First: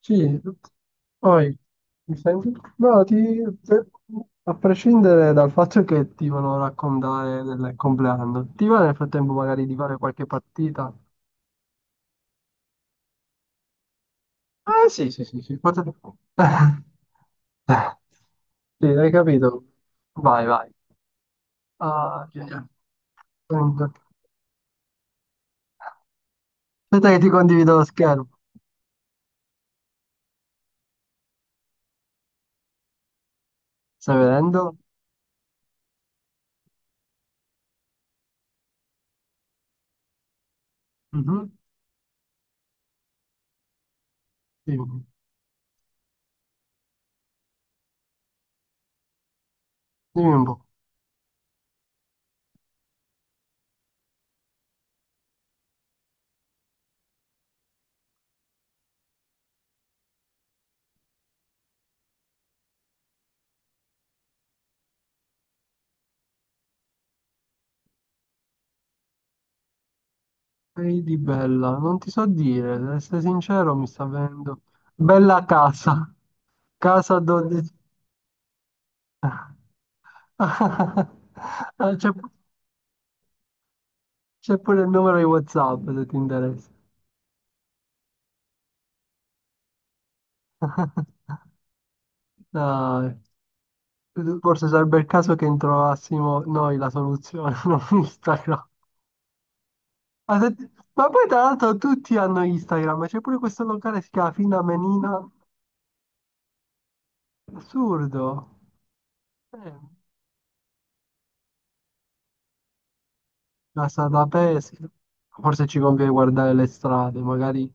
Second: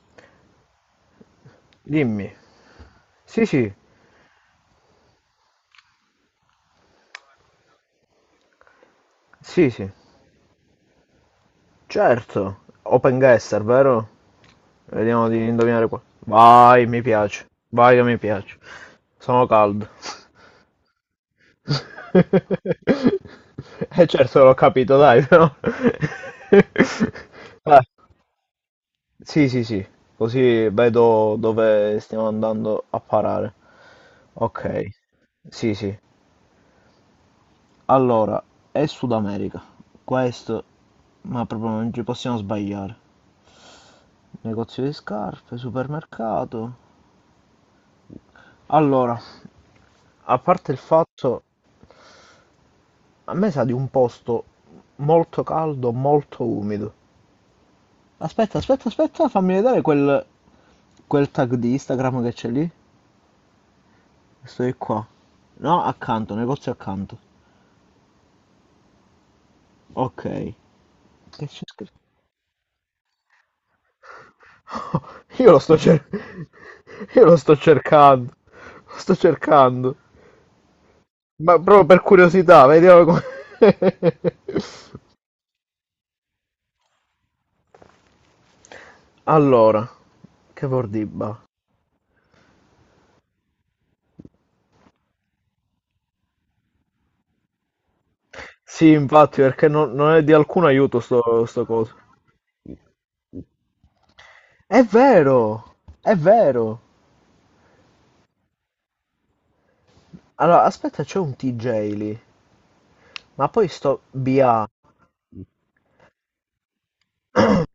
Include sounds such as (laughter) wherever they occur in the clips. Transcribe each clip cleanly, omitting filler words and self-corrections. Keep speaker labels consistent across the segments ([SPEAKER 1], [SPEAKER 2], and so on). [SPEAKER 1] Sì, poi mi
[SPEAKER 2] Dimmi.
[SPEAKER 1] senti? No, ti,
[SPEAKER 2] Sì, sì,
[SPEAKER 1] a prescindere dal fatto che ti volevo raccontare del compleanno, ti va nel frattempo magari
[SPEAKER 2] sì,
[SPEAKER 1] di
[SPEAKER 2] sì,
[SPEAKER 1] fare qualche partita?
[SPEAKER 2] certo. Open guesser, vero?
[SPEAKER 1] Ah, sì, sì,
[SPEAKER 2] Vediamo
[SPEAKER 1] sì,
[SPEAKER 2] di
[SPEAKER 1] sì,
[SPEAKER 2] indovinare qua. Vai,
[SPEAKER 1] (laughs)
[SPEAKER 2] mi piace. Vai che mi piace.
[SPEAKER 1] Sì, hai
[SPEAKER 2] Sono
[SPEAKER 1] capito?
[SPEAKER 2] caldo.
[SPEAKER 1] Vai, vai. Ah, via, via.
[SPEAKER 2] (laughs) Eh certo, l'ho capito, dai, però. (laughs)
[SPEAKER 1] Aspetta che ti condivido lo
[SPEAKER 2] Ah,
[SPEAKER 1] schermo.
[SPEAKER 2] sì, sì, sì. Così vedo dove stiamo andando a parare.
[SPEAKER 1] Stai vedendo?
[SPEAKER 2] Ok, sì, sì. Allora, è Sud America. Questo, ma
[SPEAKER 1] Mhm.
[SPEAKER 2] proprio non ci possiamo sbagliare. Negozio di
[SPEAKER 1] Dimmi,
[SPEAKER 2] scarpe, supermercato. Allora,
[SPEAKER 1] dimmi
[SPEAKER 2] a
[SPEAKER 1] un po'.
[SPEAKER 2] parte il fatto, a me sa di un posto molto caldo, molto umido. Aspetta, aspetta, aspetta, fammi vedere quel tag di Instagram che c'è lì. Questo è qua. No, accanto, negozio accanto. Ok. Che
[SPEAKER 1] Ehi di
[SPEAKER 2] c'è
[SPEAKER 1] bella,
[SPEAKER 2] scritto?
[SPEAKER 1] non ti so dire, ad essere sincero, mi sta venendo. Bella
[SPEAKER 2] Io lo sto cer-
[SPEAKER 1] casa,
[SPEAKER 2] (laughs)
[SPEAKER 1] casa
[SPEAKER 2] io lo sto
[SPEAKER 1] 12.
[SPEAKER 2] cercando, lo sto cercando.
[SPEAKER 1] (laughs)
[SPEAKER 2] Ma proprio
[SPEAKER 1] Ah,
[SPEAKER 2] per
[SPEAKER 1] C'è
[SPEAKER 2] curiosità, vediamo come... (laughs)
[SPEAKER 1] c'è pure il numero di WhatsApp se ti interessa.
[SPEAKER 2] Allora, che
[SPEAKER 1] (laughs)
[SPEAKER 2] bordiba.
[SPEAKER 1] Dai. Forse sarebbe il caso che trovassimo noi la soluzione, (laughs) non Instagram.
[SPEAKER 2] Sì, infatti, perché non è di
[SPEAKER 1] Ma, se-
[SPEAKER 2] alcun aiuto
[SPEAKER 1] Ma poi tra
[SPEAKER 2] sto
[SPEAKER 1] l'altro
[SPEAKER 2] coso.
[SPEAKER 1] tutti hanno Instagram, c'è pure questo locale che si chiama Fina
[SPEAKER 2] È
[SPEAKER 1] Menina.
[SPEAKER 2] vero, è vero.
[SPEAKER 1] Assurdo. Eh,
[SPEAKER 2] Allora, aspetta, c'è un TJ lì. Ma poi sto
[SPEAKER 1] Casa da
[SPEAKER 2] BA.
[SPEAKER 1] pesca. Forse ci conviene guardare le strade, magari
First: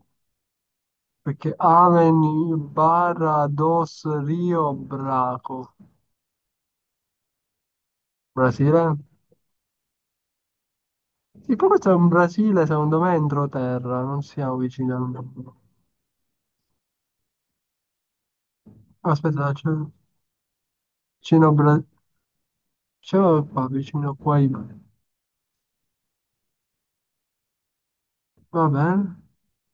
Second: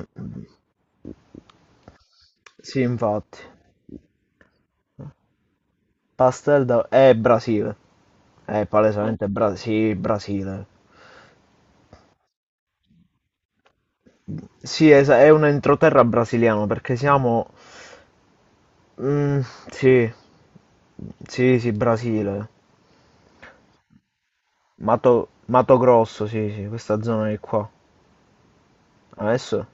[SPEAKER 1] perché Amen,
[SPEAKER 2] Sì, infatti.
[SPEAKER 1] Barra, Dos, Rio, Braco.
[SPEAKER 2] Pastel da... È Brasile. È
[SPEAKER 1] Brasile?
[SPEAKER 2] palesemente sì, Brasile.
[SPEAKER 1] Sì, poi questo è un Brasile, secondo me, entroterra, non siamo
[SPEAKER 2] Sì,
[SPEAKER 1] vicini al
[SPEAKER 2] è un
[SPEAKER 1] mondo.
[SPEAKER 2] entroterra brasiliano perché siamo... Mm,
[SPEAKER 1] Aspetta, c'è
[SPEAKER 2] sì,
[SPEAKER 1] vicino
[SPEAKER 2] sì, sì, Brasile.
[SPEAKER 1] C'era qua, vicino qua,
[SPEAKER 2] Mato, Mato Grosso, sì, sì, questa zona di qua.
[SPEAKER 1] va bene.
[SPEAKER 2] Adesso,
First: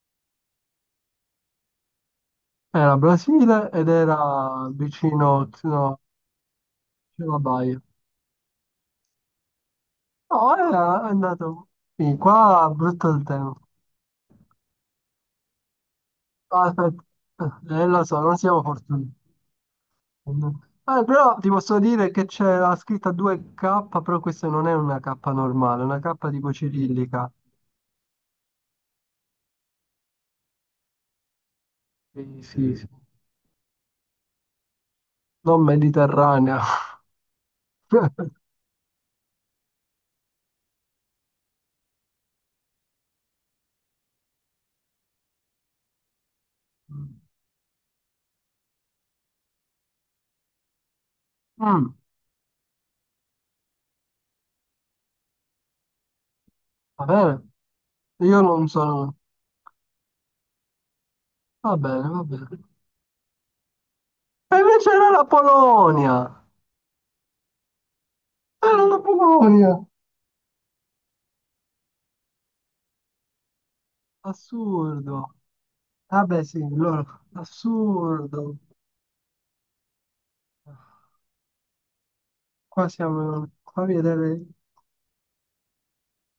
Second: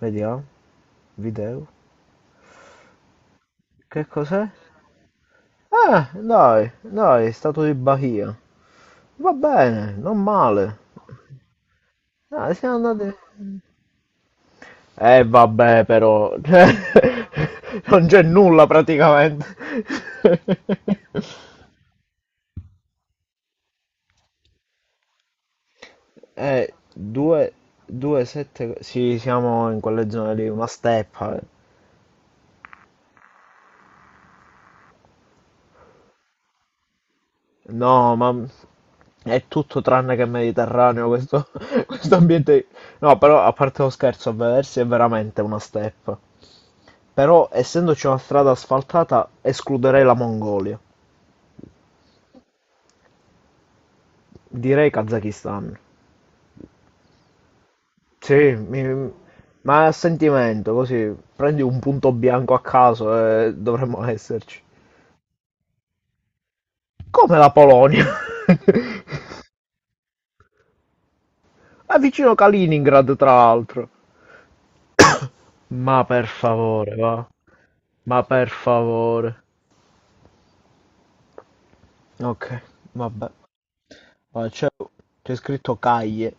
[SPEAKER 2] vediamo, video.
[SPEAKER 1] Era Brasile ed
[SPEAKER 2] Che cos'è?
[SPEAKER 1] era vicino, no,
[SPEAKER 2] Dai,
[SPEAKER 1] c'era
[SPEAKER 2] dai,
[SPEAKER 1] la
[SPEAKER 2] Stato di
[SPEAKER 1] Baia.
[SPEAKER 2] Bahia. Va bene, non
[SPEAKER 1] No,
[SPEAKER 2] male.
[SPEAKER 1] è andato sì,
[SPEAKER 2] Ah,
[SPEAKER 1] qua, è
[SPEAKER 2] siamo
[SPEAKER 1] brutto
[SPEAKER 2] andati...
[SPEAKER 1] il tempo.
[SPEAKER 2] Eh vabbè però, (laughs)
[SPEAKER 1] Aspetta, lo
[SPEAKER 2] non
[SPEAKER 1] so,
[SPEAKER 2] c'è
[SPEAKER 1] non siamo
[SPEAKER 2] nulla
[SPEAKER 1] fortunati.
[SPEAKER 2] praticamente.
[SPEAKER 1] Ah,
[SPEAKER 2] (laughs)
[SPEAKER 1] però ti posso dire che c'è la scritta 2K, però questa non è una K normale, è una K tipo cirillica.
[SPEAKER 2] 2, 2, 7, sì siamo in quelle zone lì, una steppa. Eh.
[SPEAKER 1] Sì, sì, sì, non mediterranea.
[SPEAKER 2] No,
[SPEAKER 1] (laughs)
[SPEAKER 2] ma è tutto tranne che mediterraneo questo, (laughs) questo ambiente. No, però a parte lo scherzo, a vedersi è veramente una steppa. Però essendoci una strada asfaltata escluderei la Mongolia,
[SPEAKER 1] Mm,
[SPEAKER 2] direi Kazakistan.
[SPEAKER 1] va bene, io
[SPEAKER 2] Sì,
[SPEAKER 1] non sono...
[SPEAKER 2] ma a sentimento, così prendi
[SPEAKER 1] Va
[SPEAKER 2] un
[SPEAKER 1] bene,
[SPEAKER 2] punto
[SPEAKER 1] va
[SPEAKER 2] bianco a
[SPEAKER 1] bene.
[SPEAKER 2] caso e dovremmo
[SPEAKER 1] E
[SPEAKER 2] esserci.
[SPEAKER 1] invece era la Polonia!
[SPEAKER 2] Come la Polonia? (laughs)
[SPEAKER 1] Era la Polonia!
[SPEAKER 2] È vicino Kaliningrad, tra l'altro.
[SPEAKER 1] Assurdo.
[SPEAKER 2] Ma per
[SPEAKER 1] Vabbè, sì,
[SPEAKER 2] favore,
[SPEAKER 1] allora,
[SPEAKER 2] va. Ma per
[SPEAKER 1] assurdo.
[SPEAKER 2] favore. Ok,
[SPEAKER 1] Qua
[SPEAKER 2] vabbè.
[SPEAKER 1] siamo... Qua vedere...
[SPEAKER 2] Ma c'è scritto Caglie,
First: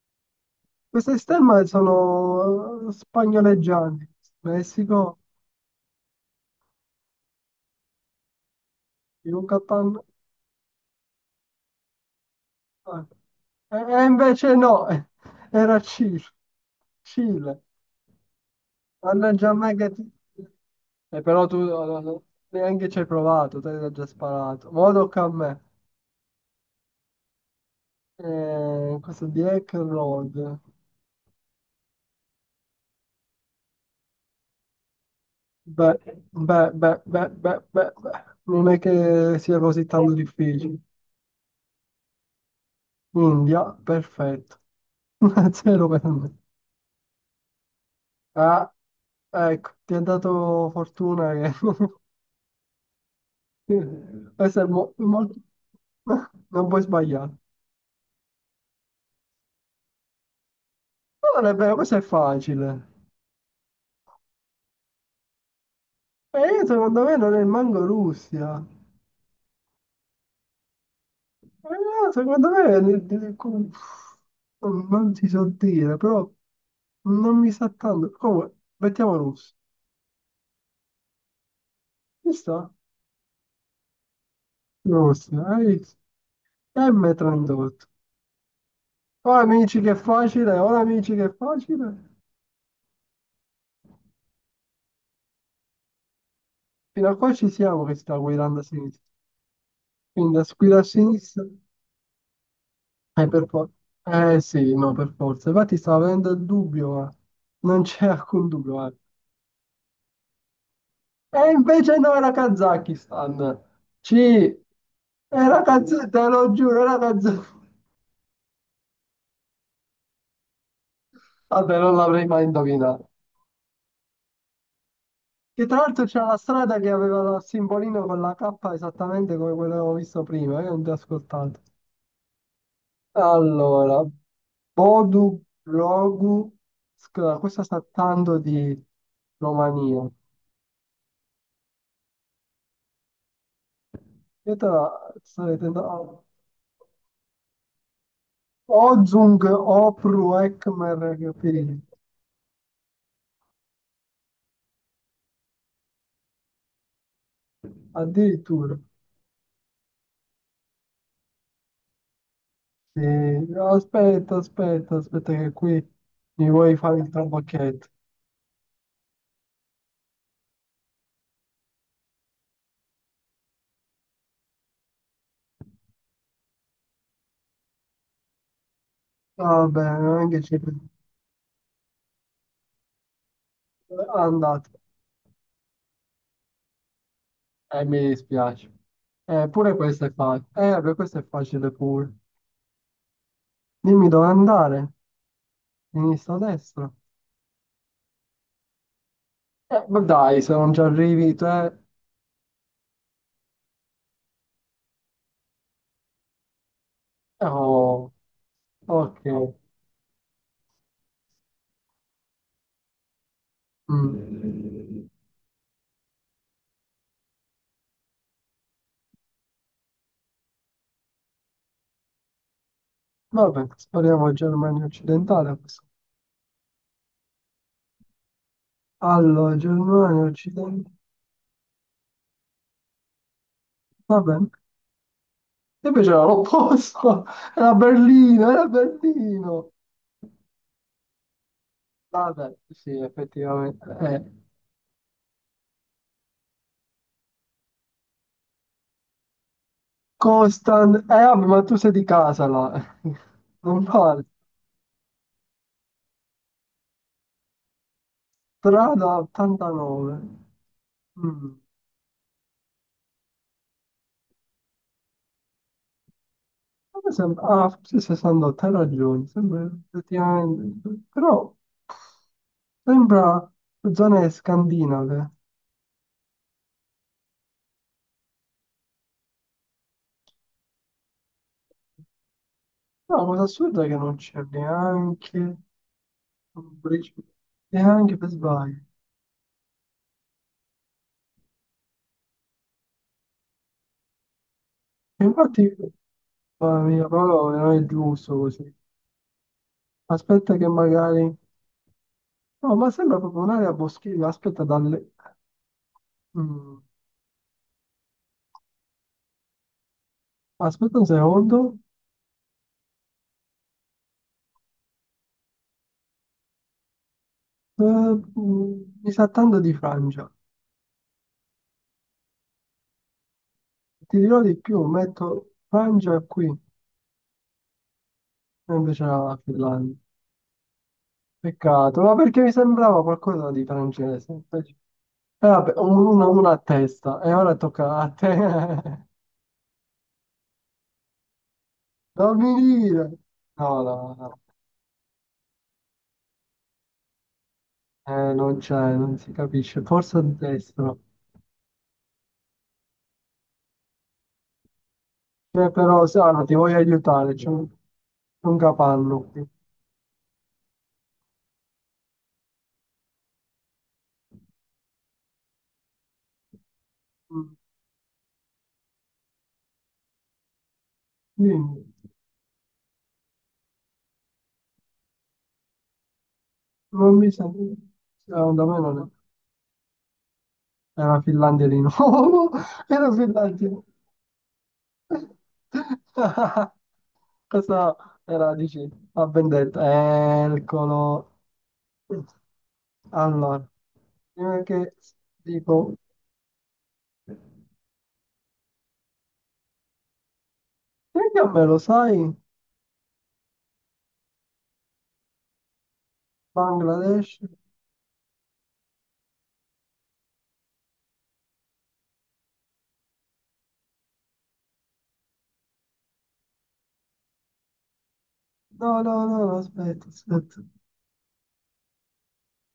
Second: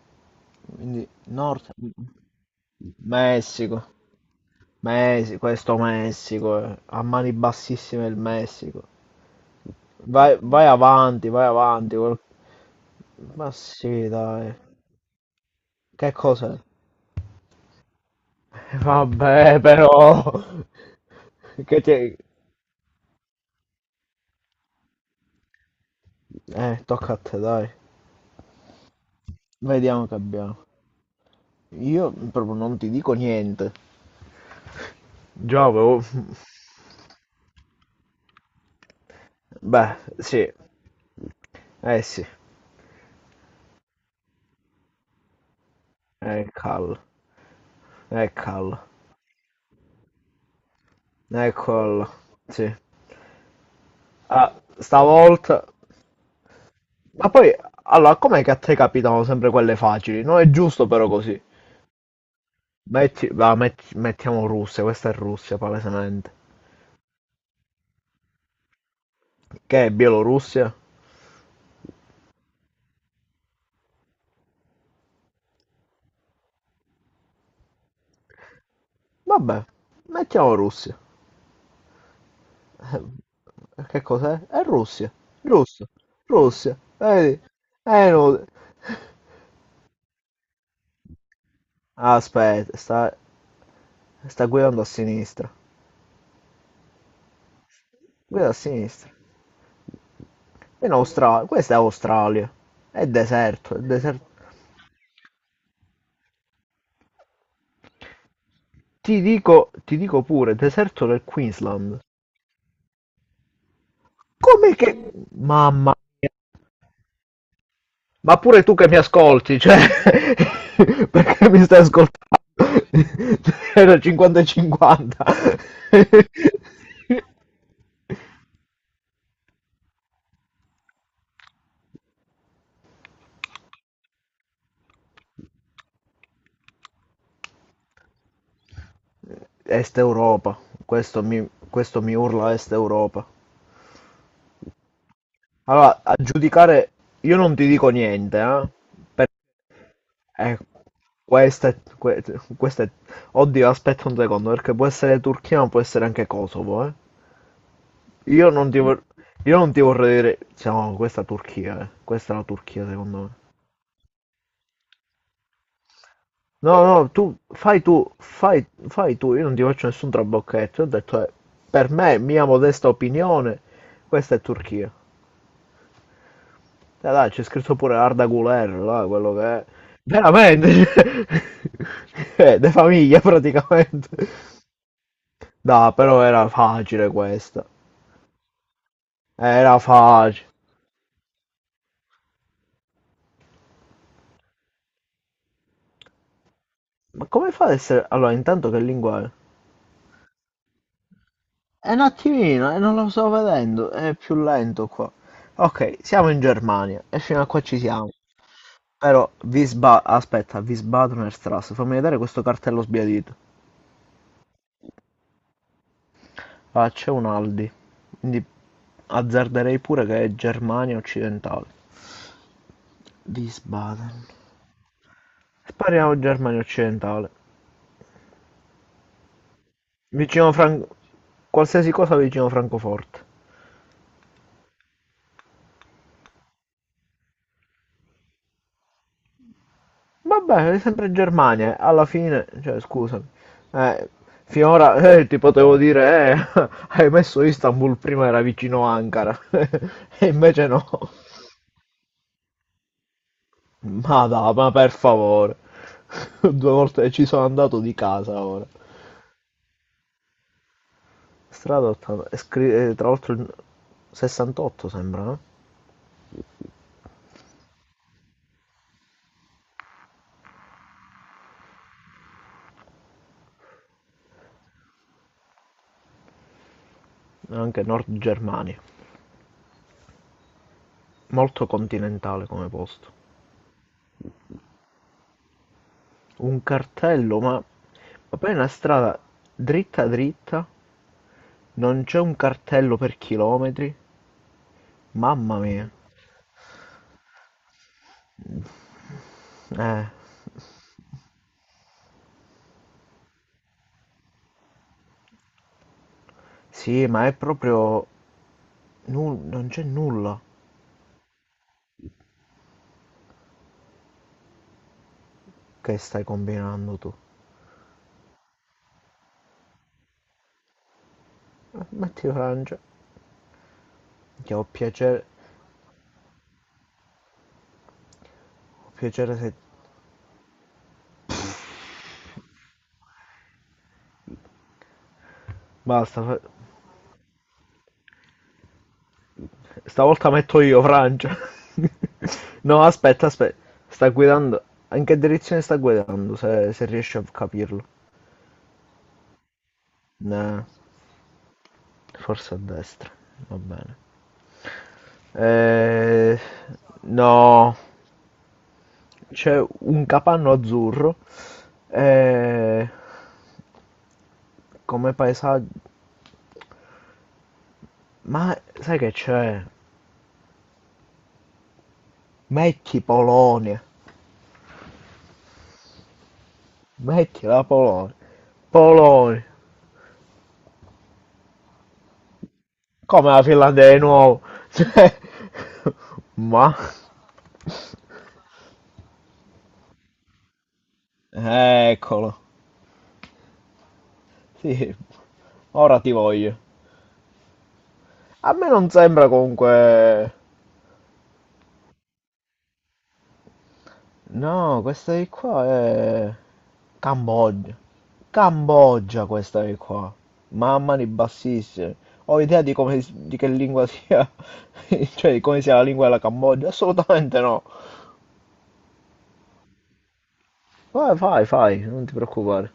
[SPEAKER 2] quindi
[SPEAKER 1] Queste stemme
[SPEAKER 2] Nord
[SPEAKER 1] sono
[SPEAKER 2] Messico.
[SPEAKER 1] spagnoleggianti. Messico,
[SPEAKER 2] Messico, questo Messico, eh. A mani bassissime il Messico.
[SPEAKER 1] Yucatan...
[SPEAKER 2] Vai, vai avanti, vai avanti. Ma
[SPEAKER 1] eh. E
[SPEAKER 2] sì,
[SPEAKER 1] invece
[SPEAKER 2] dai.
[SPEAKER 1] no, (laughs) era
[SPEAKER 2] Che
[SPEAKER 1] Cile.
[SPEAKER 2] cosa?
[SPEAKER 1] Cile. Mannaggia a
[SPEAKER 2] Vabbè,
[SPEAKER 1] me che ti...
[SPEAKER 2] però. (laughs)
[SPEAKER 1] Però tu
[SPEAKER 2] Che ti...
[SPEAKER 1] neanche ci hai provato, te l'hai già sparato. Ora tocca a me.
[SPEAKER 2] Tocca a te, dai.
[SPEAKER 1] Questo di Hack and
[SPEAKER 2] Vediamo che
[SPEAKER 1] Road.
[SPEAKER 2] abbiamo. Io proprio non ti dico niente. Già
[SPEAKER 1] Beh,
[SPEAKER 2] avevo.
[SPEAKER 1] beh, beh, beh, beh, beh, beh. Non è che sia così
[SPEAKER 2] Beh,
[SPEAKER 1] tanto
[SPEAKER 2] sì.
[SPEAKER 1] difficile.
[SPEAKER 2] Eh sì.
[SPEAKER 1] India, perfetto. (laughs) Zero per me.
[SPEAKER 2] Eccolo.
[SPEAKER 1] Ah,
[SPEAKER 2] Eccolo.
[SPEAKER 1] ecco, ti ha dato fortuna
[SPEAKER 2] Eccolo. Sì.
[SPEAKER 1] che... (laughs)
[SPEAKER 2] Ah,
[SPEAKER 1] questo è molto...
[SPEAKER 2] stavolta...
[SPEAKER 1] (laughs) Non puoi
[SPEAKER 2] Ma
[SPEAKER 1] sbagliare.
[SPEAKER 2] poi, allora, com'è che a te capitano sempre quelle facili? Non è giusto però
[SPEAKER 1] Ma
[SPEAKER 2] così.
[SPEAKER 1] non è vero, questo è facile.
[SPEAKER 2] Metti... va, Mettiamo Russia, questa è Russia, palesemente.
[SPEAKER 1] E io secondo me non è manco Russia.
[SPEAKER 2] Che è Bielorussia?
[SPEAKER 1] Secondo me non ti so dire, però non mi sa tanto. Comunque, mettiamo Russia.
[SPEAKER 2] Vabbè, mettiamo Russia.
[SPEAKER 1] Ci sta?
[SPEAKER 2] Che cos'è? È Russia.
[SPEAKER 1] Russia, hai
[SPEAKER 2] Russia.
[SPEAKER 1] visto?
[SPEAKER 2] Russia. Vedi?
[SPEAKER 1] M38.
[SPEAKER 2] È inutile.
[SPEAKER 1] Oh amici che facile, oh amici che facile.
[SPEAKER 2] Aspetta, sta guidando a sinistra.
[SPEAKER 1] Fino a qua ci siamo che sta
[SPEAKER 2] Guida a
[SPEAKER 1] guidando a sinistra.
[SPEAKER 2] sinistra.
[SPEAKER 1] Quindi da guida a
[SPEAKER 2] In
[SPEAKER 1] sinistra.
[SPEAKER 2] Australia. Questa è Australia. È
[SPEAKER 1] Per forza.
[SPEAKER 2] deserto, è deserto.
[SPEAKER 1] Eh sì, no, per forza. Infatti stavo avendo il dubbio, ma non c'è alcun dubbio, guarda.
[SPEAKER 2] Ti dico pure, deserto del
[SPEAKER 1] E invece
[SPEAKER 2] Queensland.
[SPEAKER 1] no, era Kazakistan. C.
[SPEAKER 2] Come che...
[SPEAKER 1] È la
[SPEAKER 2] Mamma
[SPEAKER 1] canzone, te
[SPEAKER 2] mia.
[SPEAKER 1] lo giuro, è la canzone.
[SPEAKER 2] Ma pure tu che mi ascolti, cioè... (laughs) Perché mi
[SPEAKER 1] Vabbè,
[SPEAKER 2] stai
[SPEAKER 1] non
[SPEAKER 2] ascoltando?
[SPEAKER 1] l'avrei mai indovinata.
[SPEAKER 2] (laughs) Era 50 e 50.
[SPEAKER 1] Che tra l'altro c'è una strada che aveva il
[SPEAKER 2] (laughs)
[SPEAKER 1] simbolino con la K esattamente come quello che avevo visto prima, io non ti ho ascoltato. Allora, Bodu Grogu, scusa, questa sta tanto di
[SPEAKER 2] Est
[SPEAKER 1] Romania.
[SPEAKER 2] Europa, questo mi urla Est Europa.
[SPEAKER 1] Io te la sto
[SPEAKER 2] Allora, a
[SPEAKER 1] vedendo.
[SPEAKER 2] giudicare, io non ti dico niente, per-
[SPEAKER 1] Ozung Opru
[SPEAKER 2] eh,
[SPEAKER 1] Ekmer
[SPEAKER 2] questa
[SPEAKER 1] Gepiri.
[SPEAKER 2] è, que- questa è- oddio, aspetta un secondo, perché può essere Turchia, ma può essere anche Kosovo, eh. Io non
[SPEAKER 1] Addirittura.
[SPEAKER 2] ti, vor- io non ti vorrei dire. Cioè, no, questa è Turchia, questa è la Turchia,
[SPEAKER 1] Sì,
[SPEAKER 2] secondo me.
[SPEAKER 1] aspetta, aspetta, aspetta, che qui mi
[SPEAKER 2] No,
[SPEAKER 1] vuoi fare
[SPEAKER 2] no,
[SPEAKER 1] il
[SPEAKER 2] tu, fai
[SPEAKER 1] trabocchetto.
[SPEAKER 2] tu, fai, fai tu, io non ti faccio nessun trabocchetto. Io ho detto, per me, mia modesta opinione, questa è Turchia. Dai, dai, c'è scritto pure Arda Guler, là, quello che è.
[SPEAKER 1] Vabbè, anche ci...
[SPEAKER 2] Veramente, (laughs) cioè, de famiglia praticamente.
[SPEAKER 1] Andate.
[SPEAKER 2] No, però era facile questa.
[SPEAKER 1] Mi dispiace. Pure
[SPEAKER 2] Era
[SPEAKER 1] questo è
[SPEAKER 2] facile.
[SPEAKER 1] facile. Vabbè, questo è facile pure. Dimmi dove andare. Sinistra o destra?
[SPEAKER 2] Ma come fa ad essere... Allora, intanto che lingua è?
[SPEAKER 1] Ma dai, se non ci arrivi, te...
[SPEAKER 2] È un attimino, e non lo sto vedendo, è più lento qua. Ok, siamo in Germania e fino a qua ci siamo.
[SPEAKER 1] Oh, ok.
[SPEAKER 2] Aspetta, Wiesbadener Straße, fammi vedere questo cartello sbiadito.
[SPEAKER 1] Mm.
[SPEAKER 2] Ah, c'è un Aldi, quindi azzarderei pure che è Germania occidentale.
[SPEAKER 1] Vabbè,
[SPEAKER 2] Wiesbaden.
[SPEAKER 1] spariamo Germania occidentale a questo.
[SPEAKER 2] Spariamo Germania occidentale.
[SPEAKER 1] Allora, Germania
[SPEAKER 2] Vicino Fran-
[SPEAKER 1] occidentale.
[SPEAKER 2] qualsiasi cosa vicino Francoforte.
[SPEAKER 1] Va bene. E invece era l'opposto. (laughs) Era Berlino, era Berlino.
[SPEAKER 2] Vabbè, è sempre Germania. Eh. Alla fine,
[SPEAKER 1] Vabbè,
[SPEAKER 2] cioè,
[SPEAKER 1] sì,
[SPEAKER 2] scusami.
[SPEAKER 1] effettivamente,
[SPEAKER 2] Eh,
[SPEAKER 1] eh.
[SPEAKER 2] finora (laughs) ti potevo dire, (laughs) hai messo Istanbul prima, era vicino Ankara. (laughs) E invece no.
[SPEAKER 1] Constan, eh vabbè, ma tu sei di casa là, (laughs) non vale,
[SPEAKER 2] Ma dai, ma per favore. (laughs) Due volte ci sono andato di casa ora.
[SPEAKER 1] strada 89, mm.
[SPEAKER 2] Strada 80. Tra l'altro il 68 sembra, no?
[SPEAKER 1] A me sembra, ah, forse 68, hai ragione, sembra effettivamente, però sembra zone scandinave,
[SPEAKER 2] Anche Nord Germania. Molto continentale come posto.
[SPEAKER 1] no, la cosa assurda è che non c'è neanche
[SPEAKER 2] Un
[SPEAKER 1] un bridge,
[SPEAKER 2] cartello, ma...
[SPEAKER 1] neanche per
[SPEAKER 2] ma poi è una
[SPEAKER 1] sbaglio.
[SPEAKER 2] strada dritta dritta, non c'è un cartello per chilometri.
[SPEAKER 1] E
[SPEAKER 2] Mamma
[SPEAKER 1] infatti,
[SPEAKER 2] mia.
[SPEAKER 1] mamma mia, però non è giusto così,
[SPEAKER 2] Eh,
[SPEAKER 1] aspetta che magari, no, ma sembra proprio un'area boschiva, aspetta dalle... mm.
[SPEAKER 2] sì, ma è proprio... non c'è nulla
[SPEAKER 1] Aspetta un secondo.
[SPEAKER 2] che stai combinando tu.
[SPEAKER 1] Mi sa tanto di Francia.
[SPEAKER 2] Metti Francia.
[SPEAKER 1] Ti dirò
[SPEAKER 2] Che
[SPEAKER 1] di
[SPEAKER 2] ho
[SPEAKER 1] più,
[SPEAKER 2] piacere...
[SPEAKER 1] metto Francia qui, e
[SPEAKER 2] ho
[SPEAKER 1] invece era
[SPEAKER 2] piacere
[SPEAKER 1] la
[SPEAKER 2] se...
[SPEAKER 1] Finlandia. Peccato, ma perché mi sembrava qualcosa di francese. Invece... vabbè,
[SPEAKER 2] Basta,
[SPEAKER 1] una a testa, e ora tocca a te. (laughs)
[SPEAKER 2] stavolta metto io Francia. (laughs)
[SPEAKER 1] Dammi
[SPEAKER 2] No,
[SPEAKER 1] dire.
[SPEAKER 2] aspetta, aspetta.
[SPEAKER 1] No,
[SPEAKER 2] Sta
[SPEAKER 1] no, no.
[SPEAKER 2] guidando... In che direzione sta guidando, se riesci a capirlo?
[SPEAKER 1] Non c'è, non si capisce. Forse a
[SPEAKER 2] Nah,
[SPEAKER 1] destra.
[SPEAKER 2] forse a destra. Va bene.
[SPEAKER 1] Però,
[SPEAKER 2] Eh,
[SPEAKER 1] Sara, ti voglio aiutare,
[SPEAKER 2] no,
[SPEAKER 1] un capanno qui.
[SPEAKER 2] c'è un capanno azzurro e come paesaggio...
[SPEAKER 1] Mm,
[SPEAKER 2] Ma sai che c'è?
[SPEAKER 1] dimmi,
[SPEAKER 2] Metti Polonia,
[SPEAKER 1] non mi
[SPEAKER 2] metti
[SPEAKER 1] sento...
[SPEAKER 2] la Polonia,
[SPEAKER 1] Secondo me non è.
[SPEAKER 2] Polonia,
[SPEAKER 1] Era Finlandia di nuovo, (laughs) era
[SPEAKER 2] come la
[SPEAKER 1] Finlandia.
[SPEAKER 2] Finlandia di nuovo. (laughs) Cioè, ma...
[SPEAKER 1] (laughs) Questa era, dici, a vendetta. Eccolo.
[SPEAKER 2] Eccolo,
[SPEAKER 1] Allora, prima che
[SPEAKER 2] sì,
[SPEAKER 1] dico,
[SPEAKER 2] ora ti voglio. A me non sembra comunque...
[SPEAKER 1] perché a me lo sai?
[SPEAKER 2] No, questa di qua è
[SPEAKER 1] Bangladesh?
[SPEAKER 2] Cambogia. Cambogia questa è qua. Mamma mia, bassissimi. Ho idea di come di che lingua sia, (laughs) cioè di come sia la lingua della Cambogia? Assolutamente no.
[SPEAKER 1] No, no, no, no, aspetta, aspetta.
[SPEAKER 2] Vai, fai, fai, non ti preoccupare.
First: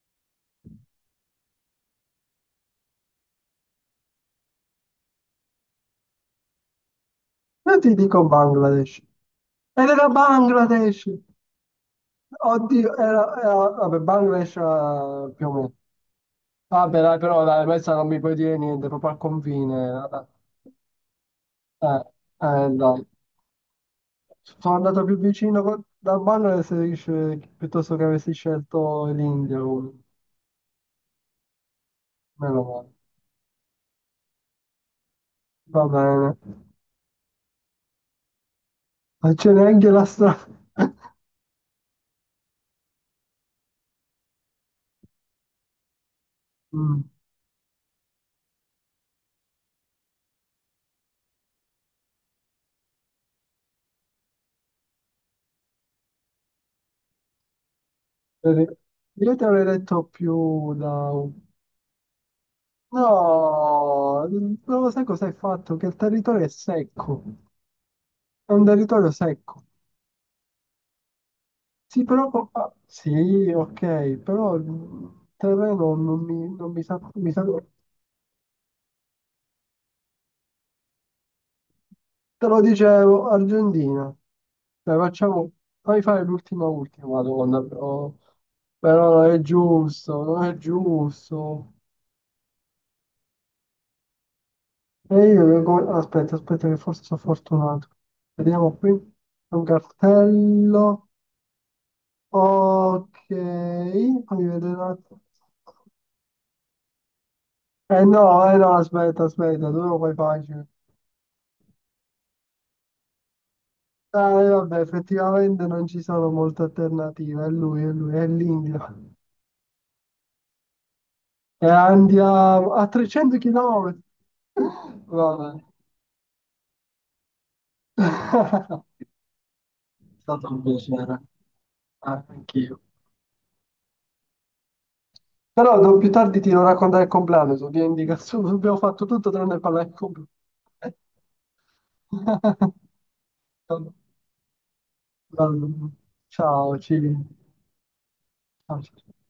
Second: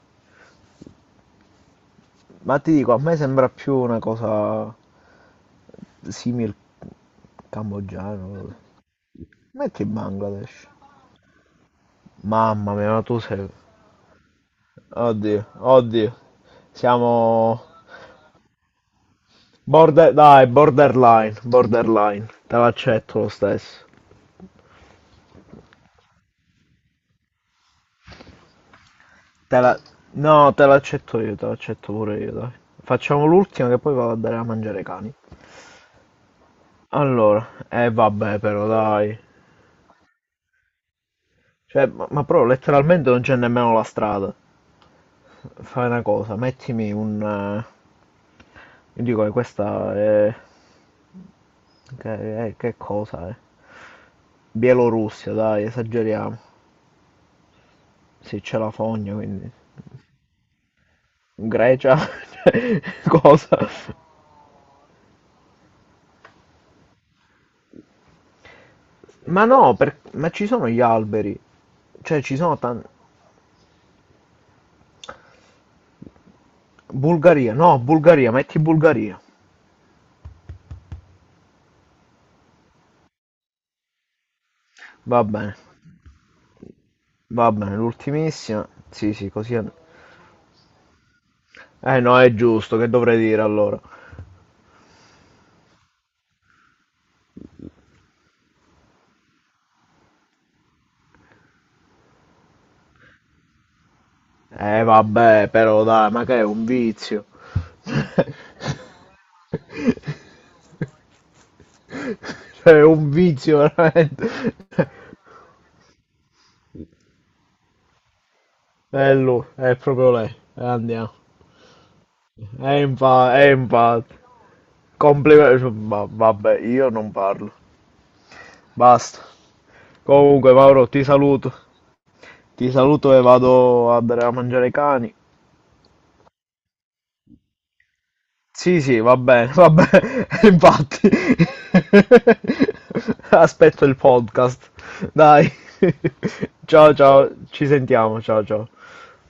[SPEAKER 2] Ma ti dico, a me sembra più una cosa simil
[SPEAKER 1] Io ti dico
[SPEAKER 2] cambogiano.
[SPEAKER 1] Bangladesh.
[SPEAKER 2] Metti
[SPEAKER 1] Ed era
[SPEAKER 2] Bangladesh.
[SPEAKER 1] Bangladesh!
[SPEAKER 2] Mamma mia,
[SPEAKER 1] Oddio,
[SPEAKER 2] ma tu sei.
[SPEAKER 1] vabbè, Bangladesh era
[SPEAKER 2] Oddio,
[SPEAKER 1] più o meno.
[SPEAKER 2] oddio.
[SPEAKER 1] Vabbè, dai,
[SPEAKER 2] Siamo
[SPEAKER 1] però dai, questa non mi puoi dire niente, proprio al confine.
[SPEAKER 2] border, dai, borderline,
[SPEAKER 1] Eh,
[SPEAKER 2] borderline. Te
[SPEAKER 1] dai.
[SPEAKER 2] l'accetto lo stesso.
[SPEAKER 1] Sono andato più vicino dal Bangladesh piuttosto che avessi scelto l'India,
[SPEAKER 2] Te la...
[SPEAKER 1] quindi,
[SPEAKER 2] No, te l'accetto io, te l'accetto pure io, dai.
[SPEAKER 1] meno male.
[SPEAKER 2] Facciamo l'ultima che poi vado a dare a mangiare ai cani.
[SPEAKER 1] Va bene.
[SPEAKER 2] Allora, eh vabbè però dai.
[SPEAKER 1] Ma c'è neanche la strada. (laughs)
[SPEAKER 2] Cioè, ma però letteralmente non c'è nemmeno la strada. Fai una cosa, mettimi
[SPEAKER 1] Mm.
[SPEAKER 2] un... io dico che questa è... che cosa è? Bielorussia, dai, esageriamo. Sì, c'è la
[SPEAKER 1] Per-
[SPEAKER 2] fogna,
[SPEAKER 1] Io ti
[SPEAKER 2] quindi...
[SPEAKER 1] avrei detto più da...
[SPEAKER 2] Grecia? (laughs) Cioè, cosa?
[SPEAKER 1] No, non lo sai cosa hai fatto, che il territorio è secco, è un territorio
[SPEAKER 2] Ma
[SPEAKER 1] secco.
[SPEAKER 2] no, ma ci sono gli alberi.
[SPEAKER 1] Sì,
[SPEAKER 2] Cioè,
[SPEAKER 1] però...
[SPEAKER 2] ci sono
[SPEAKER 1] ah,
[SPEAKER 2] tanti...
[SPEAKER 1] sì, ok, però il terreno non mi sa...
[SPEAKER 2] Bulgaria, no, Bulgaria, metti Bulgaria.
[SPEAKER 1] Te lo dicevo, Argentina. Dai,
[SPEAKER 2] Va
[SPEAKER 1] facciamo...
[SPEAKER 2] bene,
[SPEAKER 1] Fai fare l'ultima ultima
[SPEAKER 2] va
[SPEAKER 1] domanda,
[SPEAKER 2] bene,
[SPEAKER 1] però...
[SPEAKER 2] l'ultimissima. Sì,
[SPEAKER 1] Però
[SPEAKER 2] sì,
[SPEAKER 1] non è
[SPEAKER 2] così. È-
[SPEAKER 1] giusto, non è giusto.
[SPEAKER 2] Eh no, è giusto, che dovrei dire allora?
[SPEAKER 1] E io... aspetta, aspetta, che forse sono fortunato. Vediamo qui. C'è un cartello. Ok. Fammi vedere un
[SPEAKER 2] Eh
[SPEAKER 1] attimo.
[SPEAKER 2] vabbè, però dai, ma che è un vizio.
[SPEAKER 1] Eh no,
[SPEAKER 2] (laughs)
[SPEAKER 1] eh no, aspetta, aspetta, tu lo fai facile.
[SPEAKER 2] Cioè, è un vizio
[SPEAKER 1] Ah,
[SPEAKER 2] veramente.
[SPEAKER 1] vabbè,
[SPEAKER 2] (laughs)
[SPEAKER 1] effettivamente non ci sono molte alternative. È lui, è lui, è l'India.
[SPEAKER 2] È lui, è proprio lei. Andiamo.
[SPEAKER 1] E
[SPEAKER 2] È
[SPEAKER 1] andiamo a
[SPEAKER 2] infatti,
[SPEAKER 1] 300
[SPEAKER 2] è
[SPEAKER 1] km.
[SPEAKER 2] infatti.
[SPEAKER 1] Vabbè.
[SPEAKER 2] Complimenti. Vabbè, io non parlo.
[SPEAKER 1] (laughs)
[SPEAKER 2] Basta.
[SPEAKER 1] È stato
[SPEAKER 2] Comunque,
[SPEAKER 1] un
[SPEAKER 2] Mauro, ti
[SPEAKER 1] piacere.
[SPEAKER 2] saluto.
[SPEAKER 1] Ah,
[SPEAKER 2] Ti
[SPEAKER 1] anch'io.
[SPEAKER 2] saluto e vado a dare a mangiare ai cani.
[SPEAKER 1] Però più tardi ti devo raccontare il compleanno, so, via indicazione, (laughs) abbiamo
[SPEAKER 2] Sì, sì,
[SPEAKER 1] fatto tutto tranne
[SPEAKER 2] va
[SPEAKER 1] parlare del
[SPEAKER 2] bene,
[SPEAKER 1] compleanno.
[SPEAKER 2] (laughs) infatti.
[SPEAKER 1] (laughs)
[SPEAKER 2] (laughs) Aspetto
[SPEAKER 1] Vabbè.
[SPEAKER 2] il podcast. Dai. (laughs)
[SPEAKER 1] Ciao,
[SPEAKER 2] Ciao, ciao, ci sentiamo, ciao, ciao.
[SPEAKER 1] ciao, ciao.